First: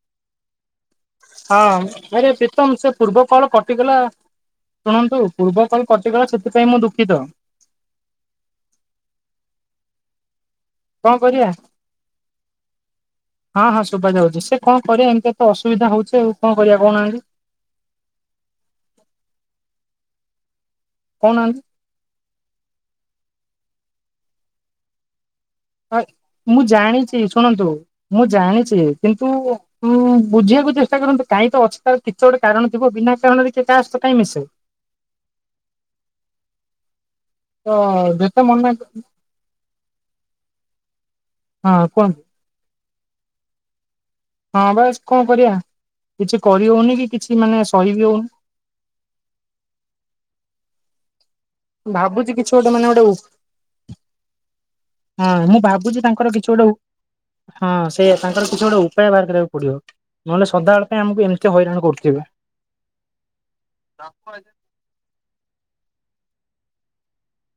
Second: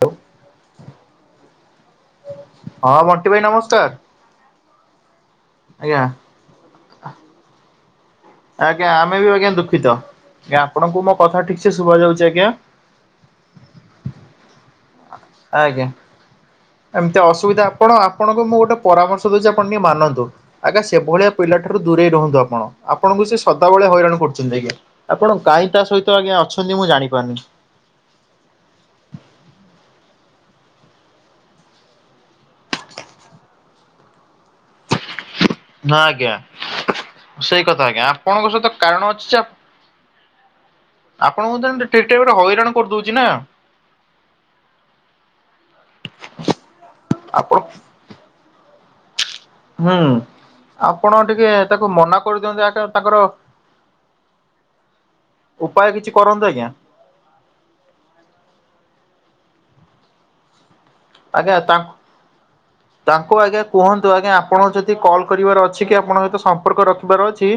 ତ ହଁ ହଇରେ ପ୍ରୀତମ ସେ ପୂର୍ବ ବଣ୍ଟି ଭାଇ କଲ୍ ନମସ୍କାର କଟିଗଲା। ଶୁଣନ୍ତୁ ପୂର୍ବ କଲ୍ ଆଜ୍ଞା କଟିଗଲା ସେଥିପାଇଁ ମୁଁ ଦୁଃଖିତ ଆଜ୍ଞା ଆମେ ବି ଆଜ୍ଞା ଦୁଃଖିତ। ଯେ ଆପଣଙ୍କୁ କଣ ମୋ କଥା କରିବା ଠିକ୍ ସେ ଶୁଭା ଯାଉଛି ଆଜ୍ଞା? ହଁ ହଁ ଶୁଭାଯାଉଛି ସେ କଣ କରିବା ଏମିତି ଏ ତ ଆଜ୍ଞା। ଅସୁବିଧା ହଉଛି ଆଉ କଣ କରିବା ଏମିତି କହୁନାହାନ୍ତି ଅସୁବିଧା ଆପଣ ଆପଣଙ୍କୁ ମୁଁ ଗୋଟେ ପରାମର୍ଶ ଦଉଛି ଆପଣ ଟିକେ ମାନନ୍ତୁ ଆଜ୍ଞା ସେଭଳିଆ କହୁନାହାନ୍ତି ପିଲାଠାରୁ ଦୂରେଇ ରୁହନ୍ତୁ ଆପଣ ଆପଣଙ୍କୁ ସେ ସଦାବେଳେ ହଇରାଣ କରୁଛନ୍ତି ଆଜ୍ଞା ଆପଣ କାହିଁକି ହ ମୁଁ ଜାଣିଛି ଶୁଣନ୍ତୁ ମୁଁ ଜାଣିଛି କିନ୍ତୁ ଉ ବୁଝିବାକୁ ଚେଷ୍ଟା କରନ୍ତୁ କାଇଁ ତ ଅଛି ତାର କିଛି ଗୋଟେ କାରଣ ଥିବ ବିନା କାରଣରେ କିଏ କାହା ସହିତ କାଇଁ ମିଶେ। ନା ଆଜ୍ଞା ତ ସେଇ କଥା ଆଜ୍ଞା ଯେତେ ଆପଣଙ୍କ ମନା ସହିତ କାରଣ ଅଛି ଯେ ଆପଣଙ୍କୁ ତାହେଲେ ହଁ ତ ଠିକ୍ କୁହନ୍ତୁ ଟାଇମ ରେ ହଇରାଣ କରିଦଉଛି ନା। ହଁ ବାସ୍ କଣ କରିବା କିଛି କରି ହଉନି କି କିଛି ଆପଣ ମାନେ ସହି ବିି ହଉନି। ହୁଁ ଆପଣ ଟିକେ ତାକୁ ମନା ଭାବୁଛି କିଛି କରିଦିଅନ୍ତୁ ଗୋଟେ ଆଜ୍ଞା ମାନେ ଗୋଟେ ତାଙ୍କର ହଁ ମୁଁ ଉପାୟ ଭାବୁଛି ତାଙ୍କର କିଛି କରନ୍ତୁ ଗୋଟେ ଆଜ୍ଞା। ଉ ହଁ ସେଇଆ ତାଙ୍କର କିଛି ଗୋଟେ ଉପାୟ ବାହାର କରିବାକୁ ପଡିବ ନହେଲେ ସଦାବେଳେ ପାଇଁ ଆମକୁ ଏମିତି ଆଜ୍ଞା ତା ହଇରାଣ କରୁଥିବେ। ତାଙ୍କୁ ଆଜ୍ଞା କୁହନ୍ତୁ ଆଜ୍ଞା ଆପଣଙ୍କ ଯଦି ଯଦି କଲ୍ କରିବାର ଅଛି କି ଆପଣଙ୍କ ସହିତ ସମ୍ପର୍କ ରଖିବାର ଅଛି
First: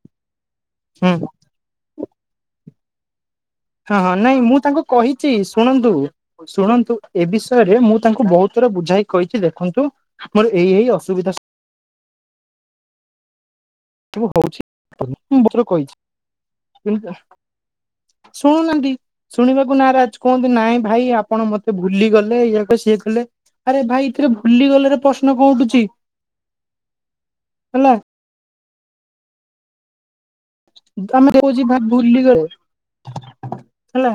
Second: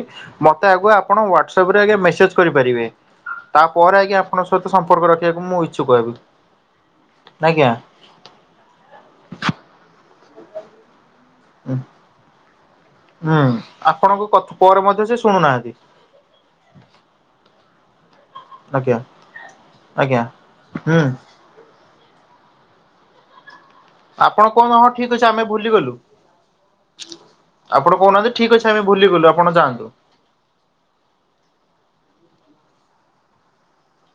ମତେ ଆଗ ଆପଣ ହ୍ବାଟ ହ୍ବାଟସପ୍ ପରେ ଆଜ୍ଞା ମେସେଜ୍ କରିପାରିବେ। ତାପରେ ହ ହଁ ହଁ ଆଜ୍ଞା ନାଇଁ ଆପଣଙ୍କ ମୁଁ ସହିତ ତାଙ୍କୁ ସମ୍ପର୍କ କହିଛି ରଖିବାକୁ ମୁଁ ଇଚ୍ଛୁକ ଶୁଣନ୍ତୁ ହେବି ଶୁଣନ୍ତୁ ଏ ଆଜ୍ଞା। ବିଷୟରେ ମୁଁ ତାଙ୍କୁ ବହୁତ ଥର ବୁଝାଇ କହିଛି ଦେଖନ୍ତୁ ମୋର ଏଇ ଏଇ ଅସୁବିଧା ହୁଁ ହୁଁ ସବୁ ଆପଣଙ୍କୁ ହଉଛି। ପରେ ମଧ୍ୟ ସେ ମୁଁ ବହୁତ ଥର ଶୁଣୁନାହାନ୍ତି। କହିଛି କିନ୍ତୁ ଶୁଣୁନାହାନ୍ତି ଆଜ୍ଞା ଶୁଣିବାକୁ ନାରାଜ୍ ଆଜ୍ଞା। କୁହନ୍ତି ନାଇଁ ହୁଁ ଭାଇ ଆପଣ ମ ଭୁଲି ଗଲେ ଇଏ ବେ ସିଏ କଲେ। ଆରେ ଭାଇ ଏଥିରେ ଆପଣ କଣ ଭୁଲି ହଁ ଗଲେର ଠିକ ଅଛି ପ୍ରଶ୍ନ ଆମେ କୋଉଠୁଛି ଭୁଲିଗଲୁ। ହେଲା। ଠିକ୍ ଅଛି ଆମେ ଭୁଲିଗଲୁ ଆପଣ ଯାଆନ୍ତୁ ଆମେ କୋଉଚି ଭୁଲିଗଲେ ହେଲା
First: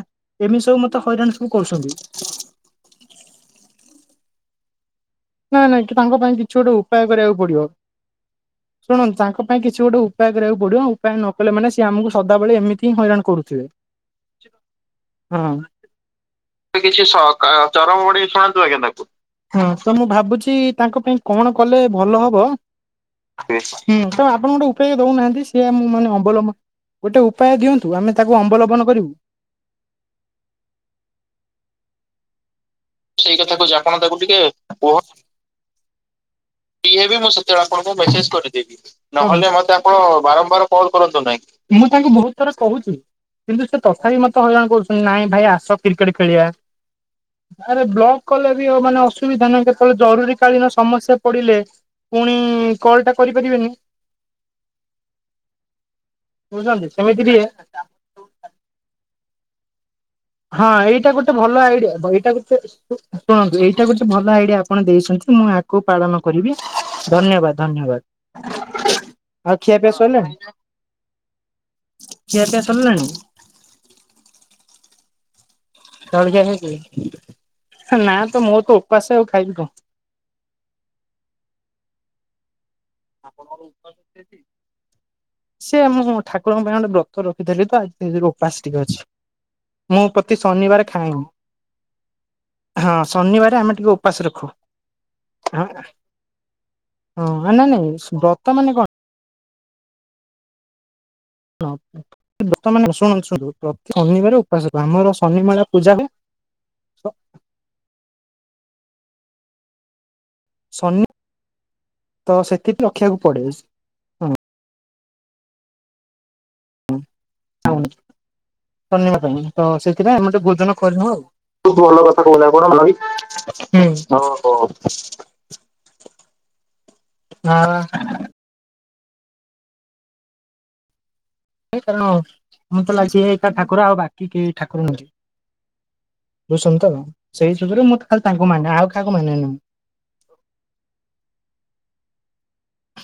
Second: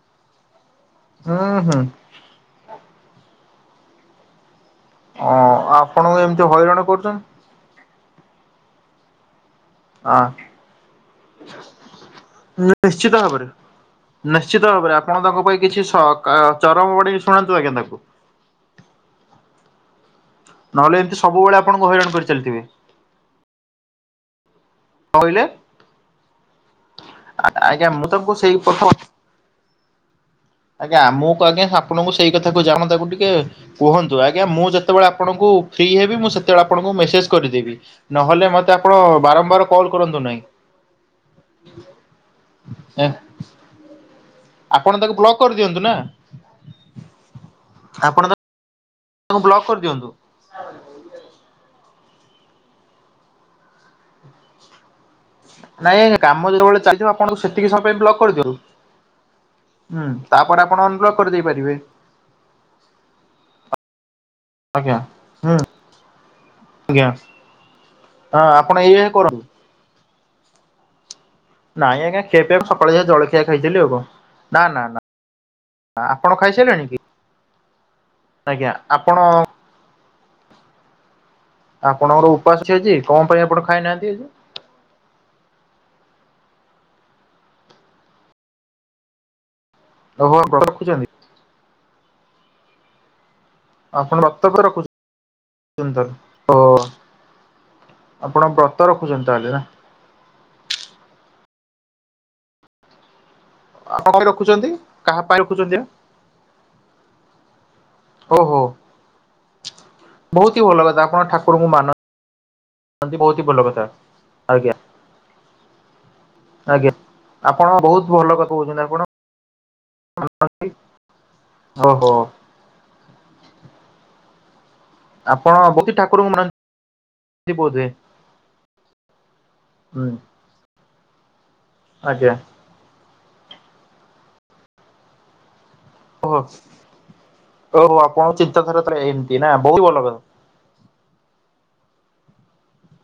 ଏମିତି ସବୁ ମ ତ ହୁଁ ହଇରାଣ ସବୁ ହୁଁ। କରୁଛନ୍ତି। ଅ ନାଇଁ-ନାଇଁ କି ତାଙ୍କ ଆପଣଙ୍କୁ ପାଇଁ ଏମିତି କିଛି ଗୋଟେ ହଇରାଣ ଉପାୟ କରୁଛନ୍ତି କରିବାକୁ ପଡିବ। ଶୁଣନ୍ତୁ ତାଙ୍କ ପାଇଁ କିଛି ଗୋଟେ ଆ ଉପାୟ କରିବାକୁ ପଡ଼ିବ ଆଉ। ଉପାୟ ନ କଲେ ମାନେ ସିଏ ଆମକୁ ସଦାବେଳେ ଏମିତି ହିଁ ନିଶ୍ଚିତ ହଇରାଣ ଭାବରେ। କରୁଥିବେ। ନିଶ୍ଚିତ ଭାବରେ ଆପଣ ତାଙ୍କ ହଁ। ପାଇଁ କିଛି ସ ଅ କିଛି ସ ଚରମବଢେଇକି ଶୁଣନ୍ତୁ ଆଜ୍ଞା ତାକୁ। ଚରମଗଡି ଶୁଣାନ୍ତୁ ଆଜ୍ଞା ତାକୁ, ହୁଁ ମୁଭାବୁଛି ନହେଲେ ତାଙ୍କ ଏମିତି ପାଇଁ କଣ ସବୁବେଳେ କଲେ ଆପଣଙ୍କୁ ହଇରାଣ ଭଲ କରି ହବ। ଚାଲିଥିବେ ହୁଁ ତ ଆପଣ ଗୋଟେ ଉପାୟ ଦୋଉନାହାଁନ୍ତି କହିଲେ ସିଏ ମୁଁ ମାନେ ଅବଲମ୍ବ ଗୋଟେ ଉପାୟ ଦିଅନ୍ତୁ ଆଜ୍ଞା ମୁଁ ଆମେ ତାଙ୍କୁ ତାକୁ ସେଇ ଅମ୍ବଲବନ କଥା କରିବୁ। ଆଜ୍ଞା ଆମୁକୁ ଆଜ୍ଞା ଆପଣଙ୍କୁ ସେଇ କଥା କହୁଛି ଆପଣ ତାକୁ ଟିକେ ସେଇ କଥା କହୁଛି ଆପଣ ତାକୁ କୁହନ୍ତୁ ଟିକେ ଆଜ୍ଞା ମୁଁ କୁହ ଯେତେବେଳେ ଆପଣଙ୍କୁ ଫ୍ରି ହେବି ମୁଁ ସେ ତେଳେ ଆପଣଙ୍କୁ ଇଏ ବି ମୁଁ ମେସେଜ୍ ସେତେବେଳେ କରିଦେବି ଆପଣଙ୍କୁ ମେସେଜ ନହେଲେ କରିଦେବି ମତେ ଆପଣ ନହେଲେ ବାରମ୍ବାର ମତେ କଲ୍ ଆପଣ କରନ୍ତୁ ନାହିଁ। ବାରମ୍ବାର କଲ୍ କରନ୍ତୁ ନାଇଁ ମୁଁ ତାଙ୍କୁ ବହୁତ୍ ଥର କୋହୁଚି। କିନ୍ତୁ ସେ ତଥାପି ମତେ ହଇରାଣ ଆପଣ କରୁଛନ୍ତି ତାକୁ ନାଇଁ ବ୍ଲକ୍ ଭାଇ ଆସ କରିଦିଅନ୍ତୁ ନା କ୍ରିକେଟ୍ ଖେଳିଆ। ଆରେ ବ୍ଲକ୍ ଆପଣ କଲେ ବି [unintelligible] ମାନେ ତାକୁ ଅସୁବିଧା ନା ବ୍ଲକ୍ କେତବେଳେ କରିଦିଅନ୍ତୁ। ଜରୁରୀ କାଳୀନ ସମସ୍ୟା ପଡିଲେ ପୁଣି କଲ୍ ଟା କରିପାରିବେନି। ନାଇଁ ଆଜ୍ଞା କାମ ଯେତେବେଳେ ବୁଝୁଛନ୍ତି ଚାଲିଥିବ ସେମିତି ଆପଣ ଟିକେ ସେତିକି ସମୟ ପାଇଁ ବ୍ଲକ୍ କରିଦିଅନ୍ତୁ ହୁଁ। ତାପରେ ହଁ ଆପଣ ଏଇଟା ଅନବ୍ଲକ୍ ଗୋଟେ କରିଦେଇ ଭଲ ପାରିବେ ଆଇଡିଆ ଏଇଟା ଗୋଟେ ଶୁଣନ୍ତୁ ଏଇଟା ଗୋଟେ ଭଲ ଆଇଡିଆ ଆପଣ ଆଜ୍ଞା ଦେଇଛନ୍ତି ମୁଁ ହୁଁ ଆକୁ ପାଳନ କରିବି ଆଜ୍ଞା। ଧନ୍ୟବାଦ୍। ଆଁନ୍ୟାବାଦ୍। ହଁ ଆପଣ ଏୟା କର ଆଉ ଖିଆପିଆ ସଇଲାଣି? ନାଇଁ ଆଜ୍ଞା ଖିଆପିଆ ସକାଳେ ସରିଲାଣି ଯାହା ଜଳଖିଆ ଖାଇଥିଲି ଆଉ କଁ ନା-ନା-ନା। ଆପଣ ଜଳଖିଆ ଖାଇକି? ଖାଇସାଇଲେଣି କି? ନା ତ ମୁଁ ଆଜ୍ଞା ତ ଆପଣ ଉପାସେ ଆଉ ଖାଇବି କଁ। ଆପଣଙ୍କର ଉପାସ୍ ଅଛି ଆଜି କଁ ପାଇଁ ଆପଣ ଖାଇନାହାଁନ୍ତି? ସିଏ ମୁଁ ଆଉ ମୁଁ ଠାକୁରଙ୍କ ପାଇଁ ଗୋଟେ ବ୍ରତ ରଖିଥିଲି ତ ଆଜି ସେ ଉପାସ୍ ଟିକେ ଅଛି। ମୁଁ ଓହୋ ପ୍ରତି ବ୍ରତ ଶନିବାରେ ରଖୁଛନ୍ତି ଖାଅଁ ହଁ ଶନିବାରେ ଆମେ ଟିକେ ଆପଣ ଓପାସ ବ୍ରତ ରଖୁ ବି ରଖୁଛନ୍ତି ହଁ, ତାହେଲେ ଓ ହଁ ନାଁ ନାଇଁ। ଆପଣ ମାନେ କଣ? ବ୍ରତ ରଖୁଛନ୍ତି ତାହେଲେ ନା? ହଁ ବର୍ତ୍ତମାନ ଶୁଣନ୍ତୁ-ଶୁଣନ୍ତୁ ପ୍ରତି ଆପଣ ପାଇଁ ଶନିବାର ରଖୁଛନ୍ତି ଉପାସିତ ଆମର ଶନି ମେଳା ପୂଜାରେ ଯୋଉ ଯୋଉ। ବୋହୁତି ହି ଭଲ ଶନି କଥା ଆପଣ ଠାକୁରଙ୍କୁ ତ ସେଥିପାଇଁ ରଖିବାକୁ ମାନନ୍ତି ପଡେ। ବୋହୁତି ହି ଭଲ କଥା ଆଜ୍ଞା। ଆଜ୍ଞା ଆପଣ ବୋହୁତ୍ ଭଲ କ ଶୁନିବା ପାଇଁ ତ ସେଥିପାଇଁ ଆମେ ଯୋଉ ଭୋଜନ କରିବୁ ଆଉ ଭଲ ଓହୋ କଥା [unintelligible] ଆପଣଙ୍କ ପ୍ରତି ଠାକୁରଙ୍କୁ ମା ନ୍ତି ବୋଧେ? ହଁ ହୁଁ। ଏ କାରଣ ଆଜ୍ଞା। ମୁଁ ତ ଲାଗଛି ଏକା ଠାକୁର ଆଉ ବାକି କେହି ଠାକୁର ନୁହେଁ। ବୁସନ୍ତ ସେଇ ସୁବୁରୁ ମୁଁ ତ ଖାଲି ତାଙ୍କୁ ମାନେ ଆଉ କାହାକୁ ମାନେ ନେଇ। ବହୁତ୍ ଭଲ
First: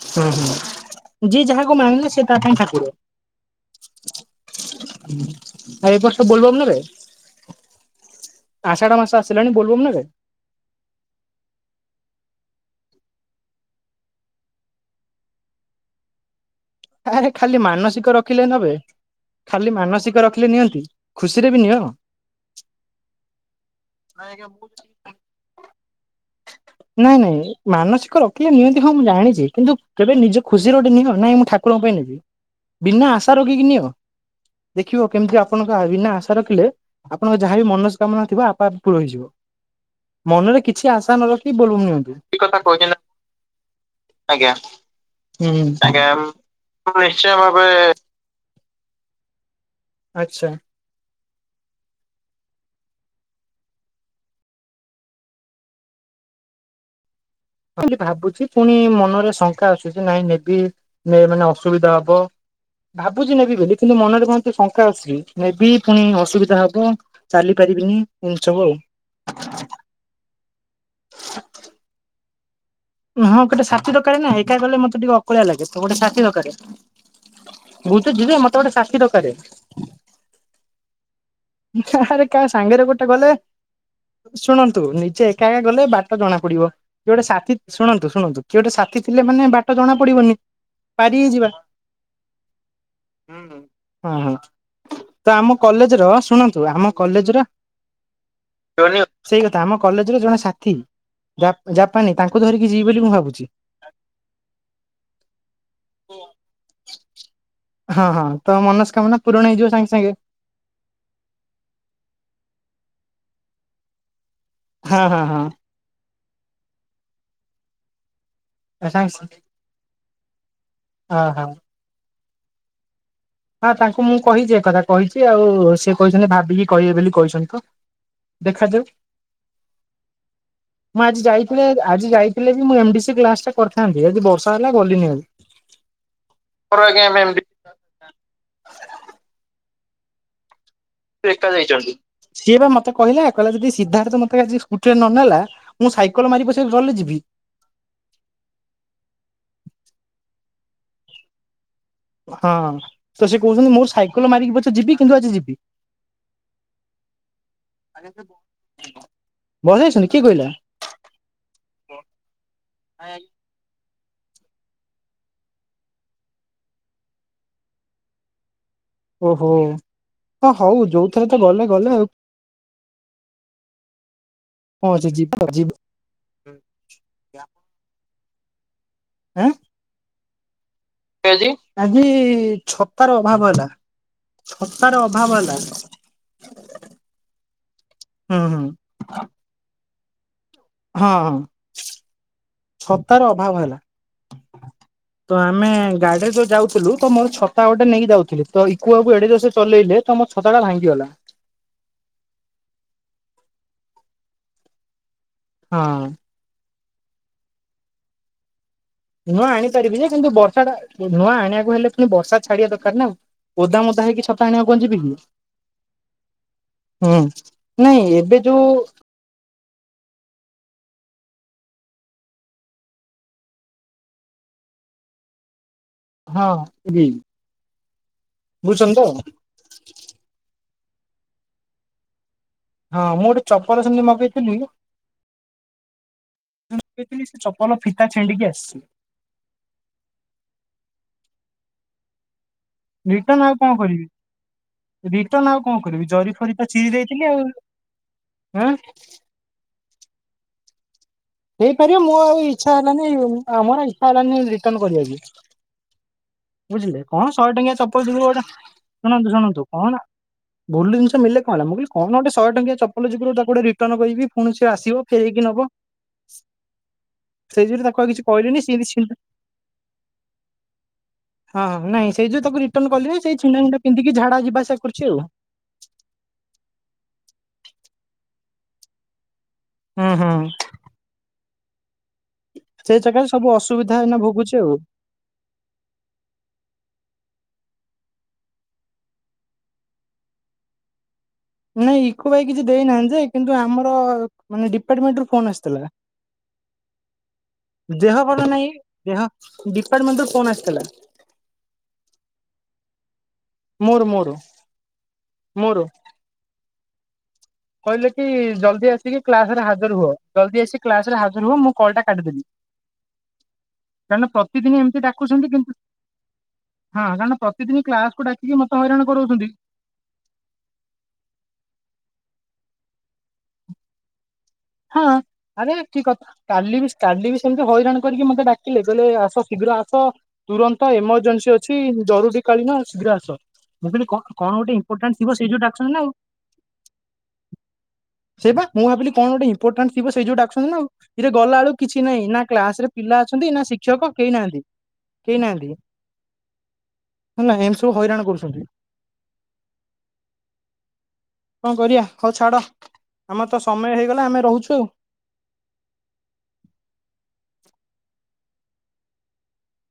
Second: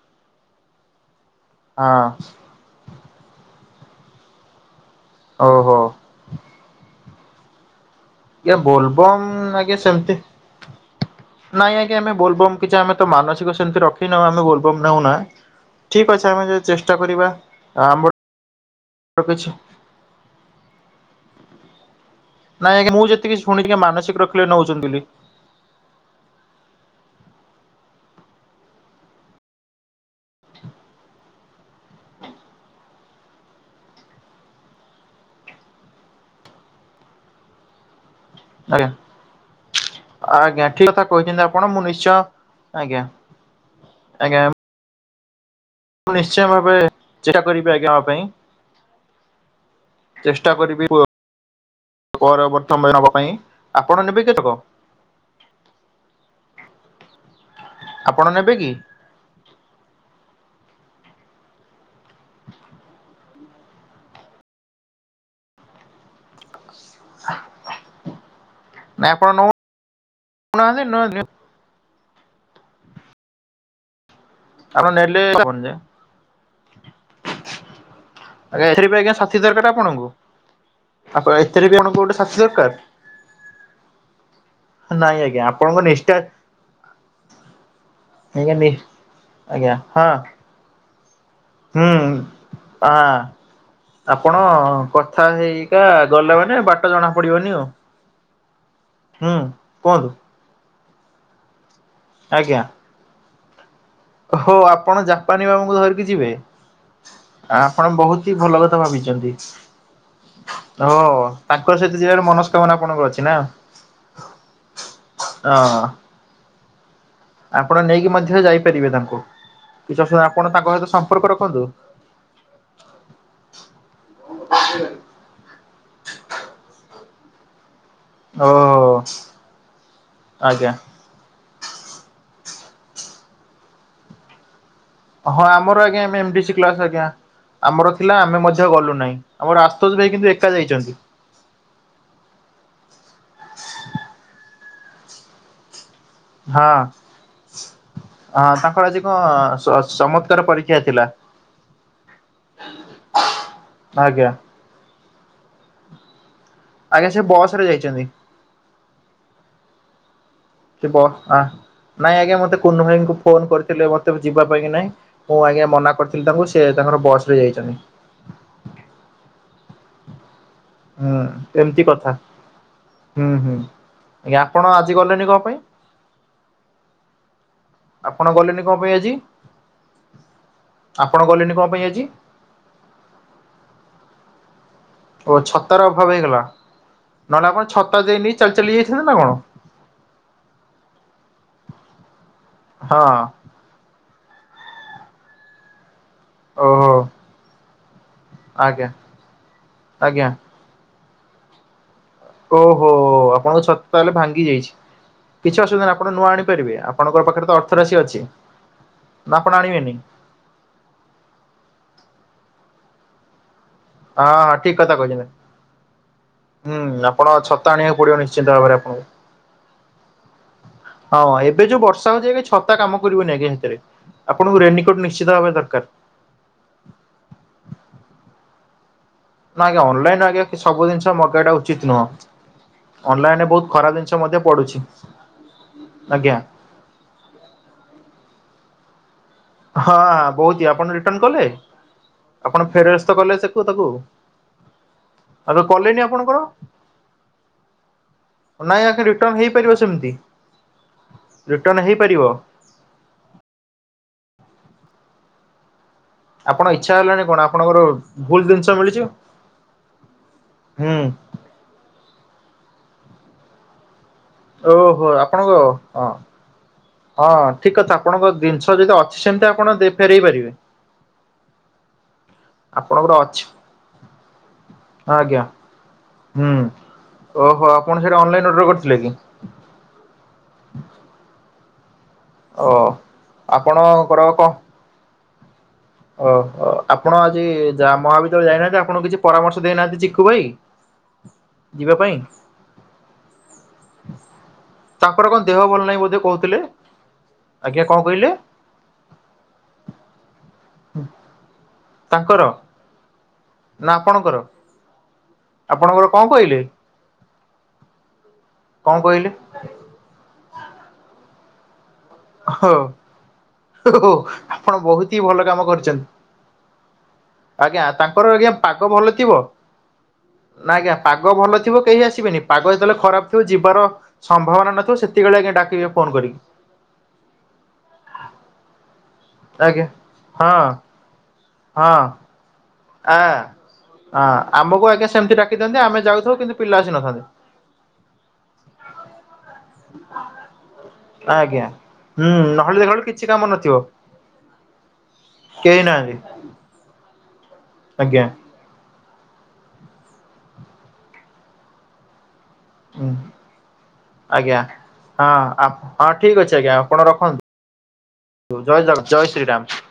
ହୁଁ ହୁଁ ଯିଏ ଯାହାକୁ ମାନିଲା ସେ ତା ପାଇଁଁ ଠାକୁର। ହଁ ଓହୋ। ଆ ଏ ବର୍ଷ ବୋଲ୍ ବମ୍ ନେବେ? ଇଏ ଆଷାଢ ମାସ ବୋଲବମ୍ ଆସିଲାଣି ଆଜ୍ଞା ବୋଲବମ୍ ନେବେ ସେମିତି। ନାଇଁ ଆଜ୍ଞା ଆମେ ବୋଲବମ୍ କିଛି ଆମେ ତ ମାନସିକ ସେମିତି ରଖିନଉ ଆମେ ବୋଲବମ୍ ନଉନା। ଠିକ୍ ଅଛି ଆମେ ଯେ ଆରେ ଖାଲି ମାନସିକ ରଖିଲେ ନବେ କିଛି ଖାଲି ମାନସିକ ରଖିଲେ ନିଅନ୍ତି। ଖୁସିରେ ବି ନିଅ। ନାଇଁ ଆଜ୍ଞା ମୁଁ ଯେତିକ ଶୁଣି ଟି ମାନସିକ ରଖିଲେ ନେଉଚନ୍ତି ନାଇଁ ବୋଲି। ନାଇଁ ନାଇଁ ମାନସିକ ରଖିଲେ ନିଅନ୍ତି ହଁ ମୁଁ ଜାଣିଛି କିନ୍ତୁ କେବେ ନିଜ ଖୁସିର ଗୋଟେ ନିଅ ନାଇଁ ମୁଁ ଠା ଠାକୁରଙ୍କ ପାଇଁ ନେବି ବିନା ଆଶା ରଖିକି ନିଅ। ଦେଖିବ କେମିତି ଆପଣଙ୍କ ବିନା ଆଶା ରଖିଲେ ଆପଣଙ୍କ ଯାହାବି ମନସ୍କାମନା ଥିବ ଆପ୍ ବା ଆଜ୍ଞା ପୁର ହେଇଯିବ ମନରେ ଆଜ୍ଞା ଠିକ କିଛି କଥା ଆସା ନ କହିଛନ୍ତି ର ଆପଣ ବୋଲ ବମ୍ ମୁଁ ନିଅନ୍ତୁ ନିଶ୍ଚୟ ଠିକ୍ କଥା କହିଚନ୍ତି ଆଜ୍ଞା ନା ଆଜ୍ଞା ହୁଁ।। ଆଜ୍ଞା ମୁଁ ନିଶ୍ଚୟ ଭାବେ ଉ ନିଶ୍ଚୟ ଚେଷ୍ଟା ଭାବେ। କରିବି ଆଜ୍ଞା ନବା ପାଇଁ ଆଚ୍ଛା ଚେଷ୍ଟା କରିବି ପର ପ୍ରର୍ତ୍ତମ ନବା ପାଇଁ ଆପଣ ନେବେ କେତକ? ବୋଲି ଆପଣ ଭାବୁଛି ନେବେ କି ପୁଣି ମନରେ ଶଙ୍କା ଆସୁଛି ନାଇଁ ନେବି ନେ ମାନେ ଅସୁବିଧା ହବ। ଭାବୁଛି ନେବି ବୋଲି କିନ୍ତୁ ମନରେ କହନ୍ତି ଶଙ୍କା ଆସିଚି ନେବି ପୁଣି ଅସୁବିଧା ହବ। ଚାଲି ପାରିବିନି ଏ ସବୁ ଆଉ। ନା ଆପଣ ନଉ ନାହାନ୍ତି ନ ନିଅ। ହଁ ଗୋଟେ ସାଥି ଦରକାରେ ନା ଏକା ଗଲେ ଆପଣ ମତେ ଟିକେ ନେଲେ ଅକଳିଆ ଆପଣ ଯେ ଲାଗେ ଗୋଟେ ସାଥି ଦରକାର। ମୁଁ ତ ଯିବି ମତେ ଆଜ୍ଞା ଗୋଟେ ଏଥିରେ ବି ଆଜ୍ଞା ସାଥି ଦରକାର ଆପଣଙ୍କୁ ଆପ ଏ ଆହାରେ କା ସାଙ୍ଗରେ ଗୋଟେ ଗଲେ। ଶୁଣନ୍ତୁ ନାଇଁ ନିଜେ ଆଜ୍ଞା ଏକା ଏକା ଆପଣଙ୍କ ଗଲେ ନିଷ୍ଠା ବାଟ ଜଣା ପଡିବ କିଏ ଗୋଟେ ସାଥି ଶୁଣନ୍ତୁ ଶୁଣନ୍ତୁ ଆଜ୍ଞା କିଏ ନି ଗୋଟେ ସାଥି ଥିଲେ ମାନେ ଆଜ୍ଞା ବାଟ ଜଣା ହଁ ପଡିବନି ପାରି ହେଇଯିବା। ହୁଁ ଆ ହଁ ହଁ ଆପଣ କଥା ହେଇିକା ଗଲେ ମାନେ ତୁ ବାଟ ଆମ ଜଣା କଲେଜର ପଡିବନି ଆଉ। [unintelligible] ହୁଁ ସେଇକଥା ଆମ କୁହନ୍ତୁ କଲେଜର ଜଣେ ସାଥି ଜାପା ଜାପାନୀ ତାଙ୍କୁ ଧରିକି ଯିବି ବୋଲି ମୁଁ ଭାବୁଛି। ହଉ ଆପଣ ଜାପାନୀ ବାବୁଙ୍କୁ ଧରିକି ଯିବେ। ଆପଣ ହଁ ହଁ ବହୁତି ତ ଭଲ କଥା ମନସ୍କାମନା ଭାବିଚନ୍ତି। ପୂରଣ ହେଇଯିବ ସାଙ୍ଗେ ସାଙ୍ଗେ ଓ ତାଙ୍କ ସହିତ ଯିବାର ମନସ୍କାମନା ଆପଣଙ୍କର ଅଛି ନା। ହଁ ହଁ ହଁ। ଆପଣ ନେଇକି ମଧ୍ୟ ଯାଇପାରିବେ ତାଙ୍କୁ ସାଙ୍ଗେ କିଛି ଅୁବିଧା ଆପଣ ତାଙ୍କ ସହିତ ହଁ ସମ୍ପର୍କ ହଁ ରଖନ୍ତୁ। ନା ତାଙ୍କୁ ମୁଁ କହିଚି ଏକଥା କହିଚି ଆଉ ସେ କହିଛନ୍ତି ଭାବିକି କହିବେ ବୋଲି କହିଛନ୍ତି ତ। ଓ ଦେଖାଯାଉ ଆଜ୍ଞା। ମୁଁ ଆଜି ଯାଇଥିଲେ ଆଜି ଯାଇଥିଲେ ବି ମୁଁ ଏମଡି ସି କ୍ଲାସ ଟା କରିଥାନ୍ତି ଆଜି ବର୍ଷ ବର୍ଷା ହେଲା ଗଲିନି ଅ ହଁ ଆମର ଆଜ୍ଞା ଏମେ ଏଡିସି କ୍ଲାସ ଆଜ୍ଞା। ଏମ ଡି ଆମର ଥିଲା ଆମେ ମଧ୍ୟ ଗଲୁ ନାଇଁ ଆମର ଆସ୍ତୋଜ ଭାଇ କିନ୍ତୁ ଏକା ଯାଇଚନ୍ତି। ଏକା ଯାଇଚନ୍ତି ସିଏ ବା ମତେ କହିଲା କହିଲା ଯଦି ସିଦ୍ଧାର୍ଥ ମତେ ଆଜି ସ୍କୁଟିରେ ନ ନେଲା। ମୁଁ ସାଇକଲ ମାରି ପଛେ ଗଲେ ଯିବି। ହାଁ ତାଙ୍କର ଆଜି କ ଚ ଚମତ୍କାର ପରୀକ୍ଷା ଥିଲା। ହଁ ତ ସେ କହୁଛନ୍ତି ମୋର ସାଇକଲ ଆଜ୍ଞା ମାରିକି ପଛେ ଯିବି କିନ୍ତୁ ଆଜି ଯିବି। ଆଜ୍ଞା ସେ ବସ ରେ ଯାଇଛନ୍ତି [unintelligible] ଏବ ବର୍ଷା ନାଇଁ ଆଜ୍ଞା ମତେ କୁନୁ ଭାଇଙ୍କୁ ଫୋନ କରିଥିଲେ ମତେ ଯିବା ପାଇଁ କି ନାଇଁ? ମୁଁ ଆଜ୍ଞା ମନା କରିଥିଲି ତାଙ୍କୁ ସେ ତାଙ୍କର ବସ ରେ ଯାଇଚନ୍ତି। ଓହୋ ହ ହଉ ହୁଁ ଯୋଉଥିରେ ତ ଗଲେ ଏମିତି ଗଲେ ଆଉ। କଥା ହୁଁ ହୁଁ ଆଜ୍ଞା ଆପଣ କଣ ଆଜି ଅଛି ଗଲେଣିି କଣ ଯିବା ପାଇଁ? ଯିବା। ଆପଣ ଗଲେନି କଣ ପାଇଁ ଆଜି? ଆଁ ଆପଣ ଗଲେନି କଣ ପାଇଁ ଆଜି ଛତାର ଅଭାବ ହେଲା ଛତାର ଅଭାବ ଓ ହେଲା ଛତାର ଅଭାବ ହେଇଗଲା ନହେଲେ ଆପଣ ଛତା ଦେଇ ନେଇ ହୁଁ ଚାଲି ହୁଁ ଚାଲି ଯାଇନ୍ତେ ନା କଣ? ହଁ ହଁ ଛତାର ଅଭାବ ହେଲା। ତ ଆମେ ଗାଡିରେ ଯୋଉ ଯାଉଥିଲୁ ଓହୋ ତ ମୋର ଛତା ଗୋଟେ ନେଇକି ଯାଉଥିଲୁ। [unintelligible] ତ ଆଜ୍ଞା ଇକୁୁଆକୁ ଏଡେ ଯ ସେ ଚଲେଇଲେ ଆଜ୍ଞା ତୋର ଛତାଟା ଭାଙ୍ଗିଗଲା। ଓହୋ ଆପଣଙ୍କ ଛତ ତାହେଲେ ଭାଙ୍ଗି ଯାଇଛି କିଛି ଅସୁବିଧା ନାହିଁ ହଁ। ଆପଣ ନୂଆ ଆଣିପାରିବେ ଆ ଆପଣଙ୍କ ପାଖରେ ତ ଅର୍ଥ ରାଶି ଅଛି। ନା ନୂଆ ଆପଣ ଆଣିବେନି? ଆଣିପାରିବି ଯେ କିନ୍ତୁ ବର୍ଷା ଟା ନୂଆ ଆଣିବାକୁ ହେଲେ ପୁଣି ବର୍ଷା ଛାଡିବା ଦରକାର ନା ଗୋଦାମ ହଁ ଠିକ କଥା କହୁଛନ୍ତି। ହୁଁ ଆପଣ ଛତା ଆଣିବାକୁ ନାଇଁ ପଡିବ ଏବେ ନିଶ୍ଚିନ୍ତ ଯୋଉ ଭାବରେ ଆପଣଙ୍କୁ। ହଁ ଏବେ ଜଉ ବର୍ଷା ହଉଚି ଏବେ ଛତା କାମ କରିବନି ଆଞା ହେଥିରେ। ଆପଣଙ୍କୁ ରେନିକୋଟ୍ ନିଶ୍ଚିତ ଭାବରେ ଦରକାର। ହଁ ରିଲ୍। ବୁଝୁଛନ୍ତି ତ? ନା ଆଜ୍ଞା ଅନଲାଇନରୁ ଆଜ୍ଞା ସବୁ ଜିନଷ ମଗେଇବା ଟା ଉଚିତ ନୁହଁ। ହଁ ମୁଁ ଗୋଟେ ଅନଲାଇନରେ ବହୁତ ଚପଲ ଖରାପ ସେମିତି ଜିନିଷ ମଧ୍ୟ ମଗେଇଥିଲି ପଡୁଛି। ଆଜ୍ଞା। ତ କହିଥିଲି ସେ ଚପଲ ଫିତା ଛିଣ୍ଡିକି ଆସିଛି। ହଁ ବହୁତ ଆପଣ ରିଟର୍ଣ କଲେ ଆପଣ ଫେରସ୍ତ କଲେ ସେଠୁ ତାକୁ? ରିଟନ ଆଉ କଣ କଲେନି କରିବି ଜରି ଆପଣଙ୍କର ଫରି ତ ଚିରି ଦେଇଥିଲି ଆଉ। ହଁ ହେଇ ପାରିବ ସେମିତି। ହେଇପାରିବ ମୁଁ ଆଉ ଇଛା ହେଲାନି ଆମର ଇଛା ହେଲାନି ରିଟର୍ଣ କରିବାକୁ। ଆପଣ ଇଚ୍ଛା ବୁଝିଲେ ହେଲାଣି କଣ ଶହେ ଟଙ୍କିଆ ଆପଣଙ୍କର ଚପଲ ଯିବୁ ଭୁଲ ଗୋଟେ ଜିନିଷ ମିଳିଛି ଶୁଣନ୍ତୁ ଶୁଣନ୍ତୁ କହୁନା। ଭୁଲ ହୁଁ ଜିନିଷ ମିଳିଲେ କଣ ହେଲା ମୁଁ କହିଲି କଣ ଗୋଟେ ଶହେ ଟଙ୍କିଆ ଚପଲ ଯିବୁ ତାକୁ ଗୋଟେ ରିଟନ କିରିବି। ପୁଣି ସେ ଆସିବ ଓହୋ ଫେରେଇକି ଆପଣଙ୍କ ନବ। ହଁ ହଁ ସେଇ ଠିକ ଯୋଗୁରୁ କଥା ତାକୁ ଆଉ କିଛି ଆପଣଙ୍କ କହିଲିନି ଜିନିଷ ସିଏ ଯଦି ଛି ଅଛି ସେମିତି ଆପଣ ଦେ ଫେରଇ ପାରିବେ। ହଁ ନାଇଁ ସେ ଜଉ ତାକୁ ରିଟର୍ନ ଆପଣଙ୍କର କଲିନି ସେଇ ଅଛି ଛିଣ୍ଡା ମିଣ୍ଡା ପିନ୍ଧିକି ଝାଡା ଯିବା ଆସିଵା କରୁଚି ହଁ ଆଉ। ଆଜ୍ଞା ହୁଁ ଓହୋ ଆପଣ ସେଇଟା ଅନଲାଇନ୍ ଅର୍ଡର କରିଥିଲେ କି? ହୁଁ ହୁଁ। ଓ ସେଇ ଜାଗାରେ ସବୁ ଅସୁବିଧା ଆପଣଙ୍କର ଏଇନା କଣ ଭୋଗୁଚି ଆଉ। ଓହୋ ଆପଣ ଆଜି ଯା ମହାବିଦ୍ୟାଳୟ ଯାଇନାହାନ୍ତି ଆପଣଙ୍କୁ କିଛି ପରାମର୍ଶ ଦେଇନାହାନ୍ତି ଚିକୁ ଭାଇ? ଯିବା ନାଇଁ ପାଇଁ ଇକୁ ଭାଇ କିଛି ଦେଇନାହାନ୍ତି ଯେ କିନ୍ତୁ ଆମର ମାନେ ଡିପାର୍ଟମେଣ୍ଟ ତାଙ୍କର ରୁ କଣ ଫୋନ ଦେହ ଆସିଛି। ଭଲ ନାହିଁ ବୋଧେ କହୁଥିଲେ। ଆଜ୍ଞା କଣ ଦେହ କହିଲେ ଭଲ ନାଇଁ ଦେହ ଡିପାର୍ଟମେଣ୍ଟରୁ ଫୋନ ଆସିଥିଲା। ତାଙ୍କର ନା ମୋର ମୋର ଆପଣଙ୍କର ମୋର ଆପଣଙ୍କର କଣ କହିଲେ? କହିଲେ କି ଜଲ୍ଦି କଣ ଆସିକି କହିଲେ? କ୍ଲାସ ହାଜର ହୁଅ ଜଲ୍ଦି ଆସି କି କ୍ଲାସ ହାଜର ହୁଅ ମୁଁ କଲ୍ ଟା କାଟିଦେଲି। ଓହୋ କାରଣ ଆପଣ ପ୍ରତିଦିନ ଏମିତି ବହୁତି ହି ଭଲ ଡାକୁଛନ୍ତି କିନ୍ତୁ କାମ କରିଚନ୍ତି। ହଁ କାରଣ ପ୍ରତିଦିନ ଆଜ୍ଞା କ୍ଲାସ କୁ ତାଙ୍କର ଆଜ୍ଞା ଡାକିକି ମତେ ପାଗ ହଇରାଣ ଭଲ ଥିବ। କରଉଛନ୍ତି ନା ଆଜ୍ଞା ପାଗ ଭଲ ଥିବ କେହି ଆସିବେନି ପାଗ ଯେତେବେଳେ ଖରାପ ଥିବ ଯିବାର ସମ୍ଭାବନା ନଥିବ। ହଁ ସେତିକି ବେଳେ ଆଜ୍ଞ୍ୟା ଆରେ ଡାକିବେ ଠିକ ଫୋନ କଥା କରିକି। କାଲି ବି କାଲି ବି ସେମିତି ହଇରାଣ କରିକ ମୋତେ ଡାକିଲେ କହିଲେ ଆସ ଶୀଘ୍ର ଆଜ୍ଞା ଆସ ହଁ ତୁରନ୍ତ ଏମରଜେନ୍ସି ଅଛି ଜରୁରୀ କାଳୀନ। ଶୀଘ୍ର ଆସ ହଁ। ମୁଁ କହିଲି କଣ ହଁ କଣ ଗୋଟେ ଆମକୁ ଆଜ୍ଞା ଇମ୍ପୋର୍ଟାଣ୍ଟ ଥିବ ସେମିତି ସେଇ ଯୋଉ ଡାକି ଦିଅନ୍ତି ଡାକୁଛନ୍ତି ନା ଆମେ ଆଉ ଯାଉଥାଉ କିନ୍ତୁ ପିଲା ଆସି ନଥାନ୍ତି। ସେଇ ବା ମୁଁ ଭାବିଲି କଣ ଗୋଟେ ଇମ୍ପୋଟାନସ ଥିବ ସେଇ ଯୋଗୁ ଡାକୁ ଛନ୍ତି ନା ଆଉ। ଏ ଗଲା ଆଜ୍ଞା। ବେଳୁ କିଛି ନାହିଁ ହୁଁ ନା ନହେଲେ କ୍ଲାସ ଦେଖିଲା ରେ ବେଳକୁ ପିଲା କିଛି କାମ ଅଛନ୍ତି ନା ନଥିବ ଶିକ୍ଷକ କେହି ନାହାନ୍ତି। କେହି ନାହାନ୍ତି। ନା ହେମିତି ସବୁ ଆଜ୍ଞା ହଇରାଣ କରୁଛନ୍ତି। କଣ କରିବା ହଉ ଛାଡ ହୁଁ। ଆମର ତ ସମୟ ହେଇଗଲା ଆମେ ଆଜ୍ଞା ରହୁଛୁ ଆଉ। ହଁ ହଁ ଠିକ୍ ଅଛି ଆଜ୍ଞା ଆପଣ ରଖନ୍ତୁ ଜୟ ଜଗନ୍ନାଥ ଜୟ ଶ୍ରୀରାମ।